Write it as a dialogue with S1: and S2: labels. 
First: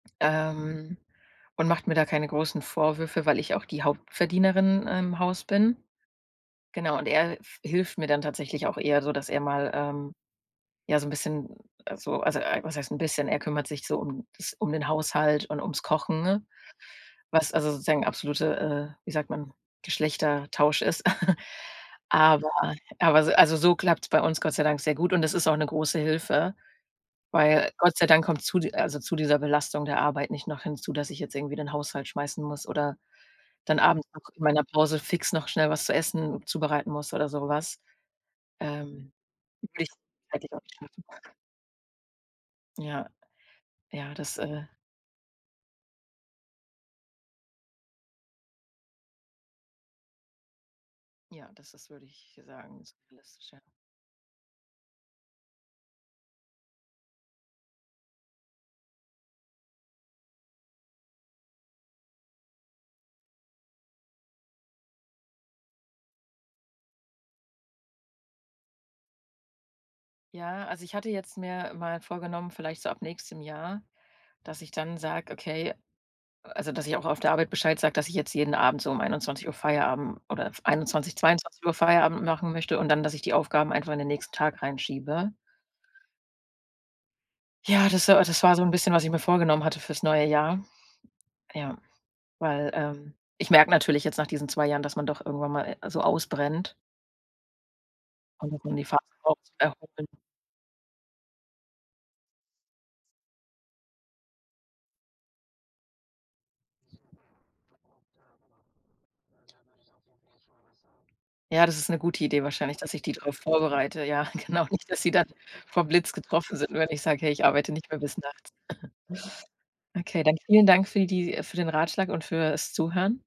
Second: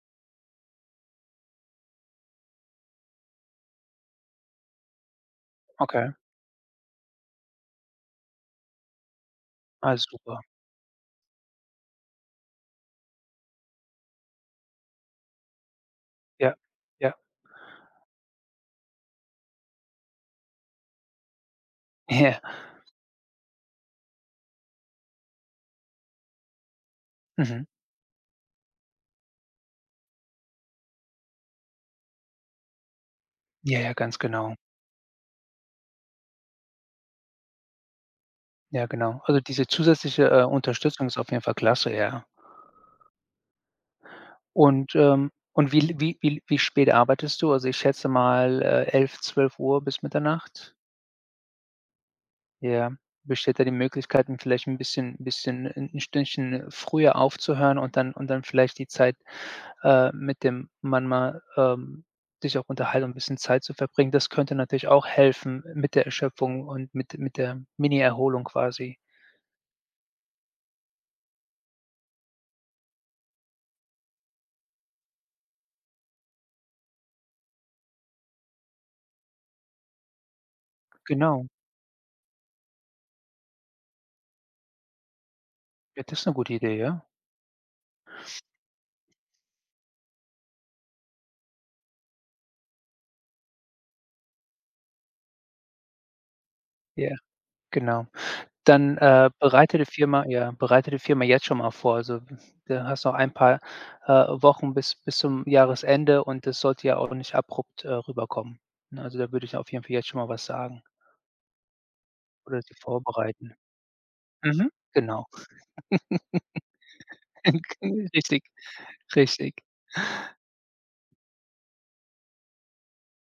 S1: Ähm, und macht mir da keine großen Vorwürfe, weil ich auch die Hauptverdienerin im Haus bin.
S2: Okay.
S1: Genau, und er f hilft mir dann tatsächlich auch eher so, dass er mal,
S2: Alles
S1: ähm,
S2: super.
S1: ja, so 'n bisschen also also, ei was heißt 'n bisschen, er kümmert sich so um das um den Haushalt und ums Kochen, ne,
S2: Ja, ja.
S1: was also, sozusagen absolute, äh, wie sagt man, Geschlechtertausch ist.
S2: Ja.
S1: Aber aber so also, so klappt's bei uns Gott sei Dank sehr gut und es ist auch 'ne große Hilfe,
S2: Mhm.
S1: weil Gott sei Dank kommt zu di also, zu dieser Belastung der Arbeit nicht noch hinzu, dass ich jetzt irgendwie den Haushalt schmeißen muss oder
S2: Ja,
S1: dann
S2: ja,
S1: abends
S2: ganz
S1: noch in
S2: genau.
S1: meiner Pause fix noch schnell was zu essen zubereiten muss oder so was.
S2: Ja,
S1: Ähm,
S2: genau. Also, diese
S1: nicht,
S2: zusätzliche, äh,
S1: halt die.
S2: Unterstützung ist auf
S1: [unintelligible]
S2: jeden Fall klasse, ja.
S1: Ja. Ja, das äh
S2: Und, ähm und wie l wie wie wie spät arbeitest du? Also, ich schätze mal, äh, 11:00, 12:00 bis Mitternacht?
S1: Ja, das das würde ich sagen,
S2: Ja,
S1: so viel ist
S2: besteht
S1: scher
S2: da die Möglichkeit 'n vielleicht 'n bisschen bisschen 'n Stündchen früher aufzuhören und dann und dann vielleicht die Zeit, äh, mit dem Mann mal ähm, sich auch unterhalten und 'n bisschen Zeit zu verbringen. Das könnte natürlich auch helfen mit der Erschöpfung und mit mit der Mini-Erholung quasi.
S1: Ja, also, ich hatte jetzt mir mal vorgenommen, vielleicht so ab nächstem Jahr, dass ich dann sage: „Okay“ also, dass ich auch auf der Arbeit Bescheid sage, dass ich jetzt jeden Abend so um 21:00 Feierabend oder f 21:00,
S2: Genau.
S1: 22:00 Feierabend machen möchte und dann, dass ich die Aufgaben einfach in den nächsten Tag reinschiebe.
S2: Ja, das ist 'ne gute Idee, ja?
S1: Ja, das war a das war so 'n bisschen, was ich mir vorgenommen hatte fürs neue Jahr. Ja, weil, ähm, ich merke natürlich jetzt nach diesen 2 Jahren, dass man doch irgendwann mal, also, ausbrennt.
S2: Ja, genau,
S1: Und dass man die
S2: dann, äh,
S1: Verantwortung.
S2: bereite die
S1: [unintelligible]
S2: Firma ja, bereite die Firma jetzt schon mal vor. Also, da hast du noch ein paar, äh, Wochen bis bis zum Jahresende und das sollte ja auch nicht abrupt, äh, rüberkommen. Ne, also, da würde ich auf jeden Fall jetzt schon mal was sagen.
S1: Ja, das ist 'ne gute Idee
S2: Oder sie
S1: wahrscheinlich, dass ich die drauf
S2: vorbereiten.
S1: vorbereite, ja, genau,
S2: Mhm.
S1: nicht, dass sie dann
S2: Genau.
S1: vom Blitz getroffen sind, nur wenn ich sage: „Hey, ich arbeite nicht mehr
S2: Enkel,
S1: bis
S2: richtig,
S1: nachts.“
S2: richtig.
S1: Okay, dann vielen Dank für die für den Ratschlag und fürs Zuhören.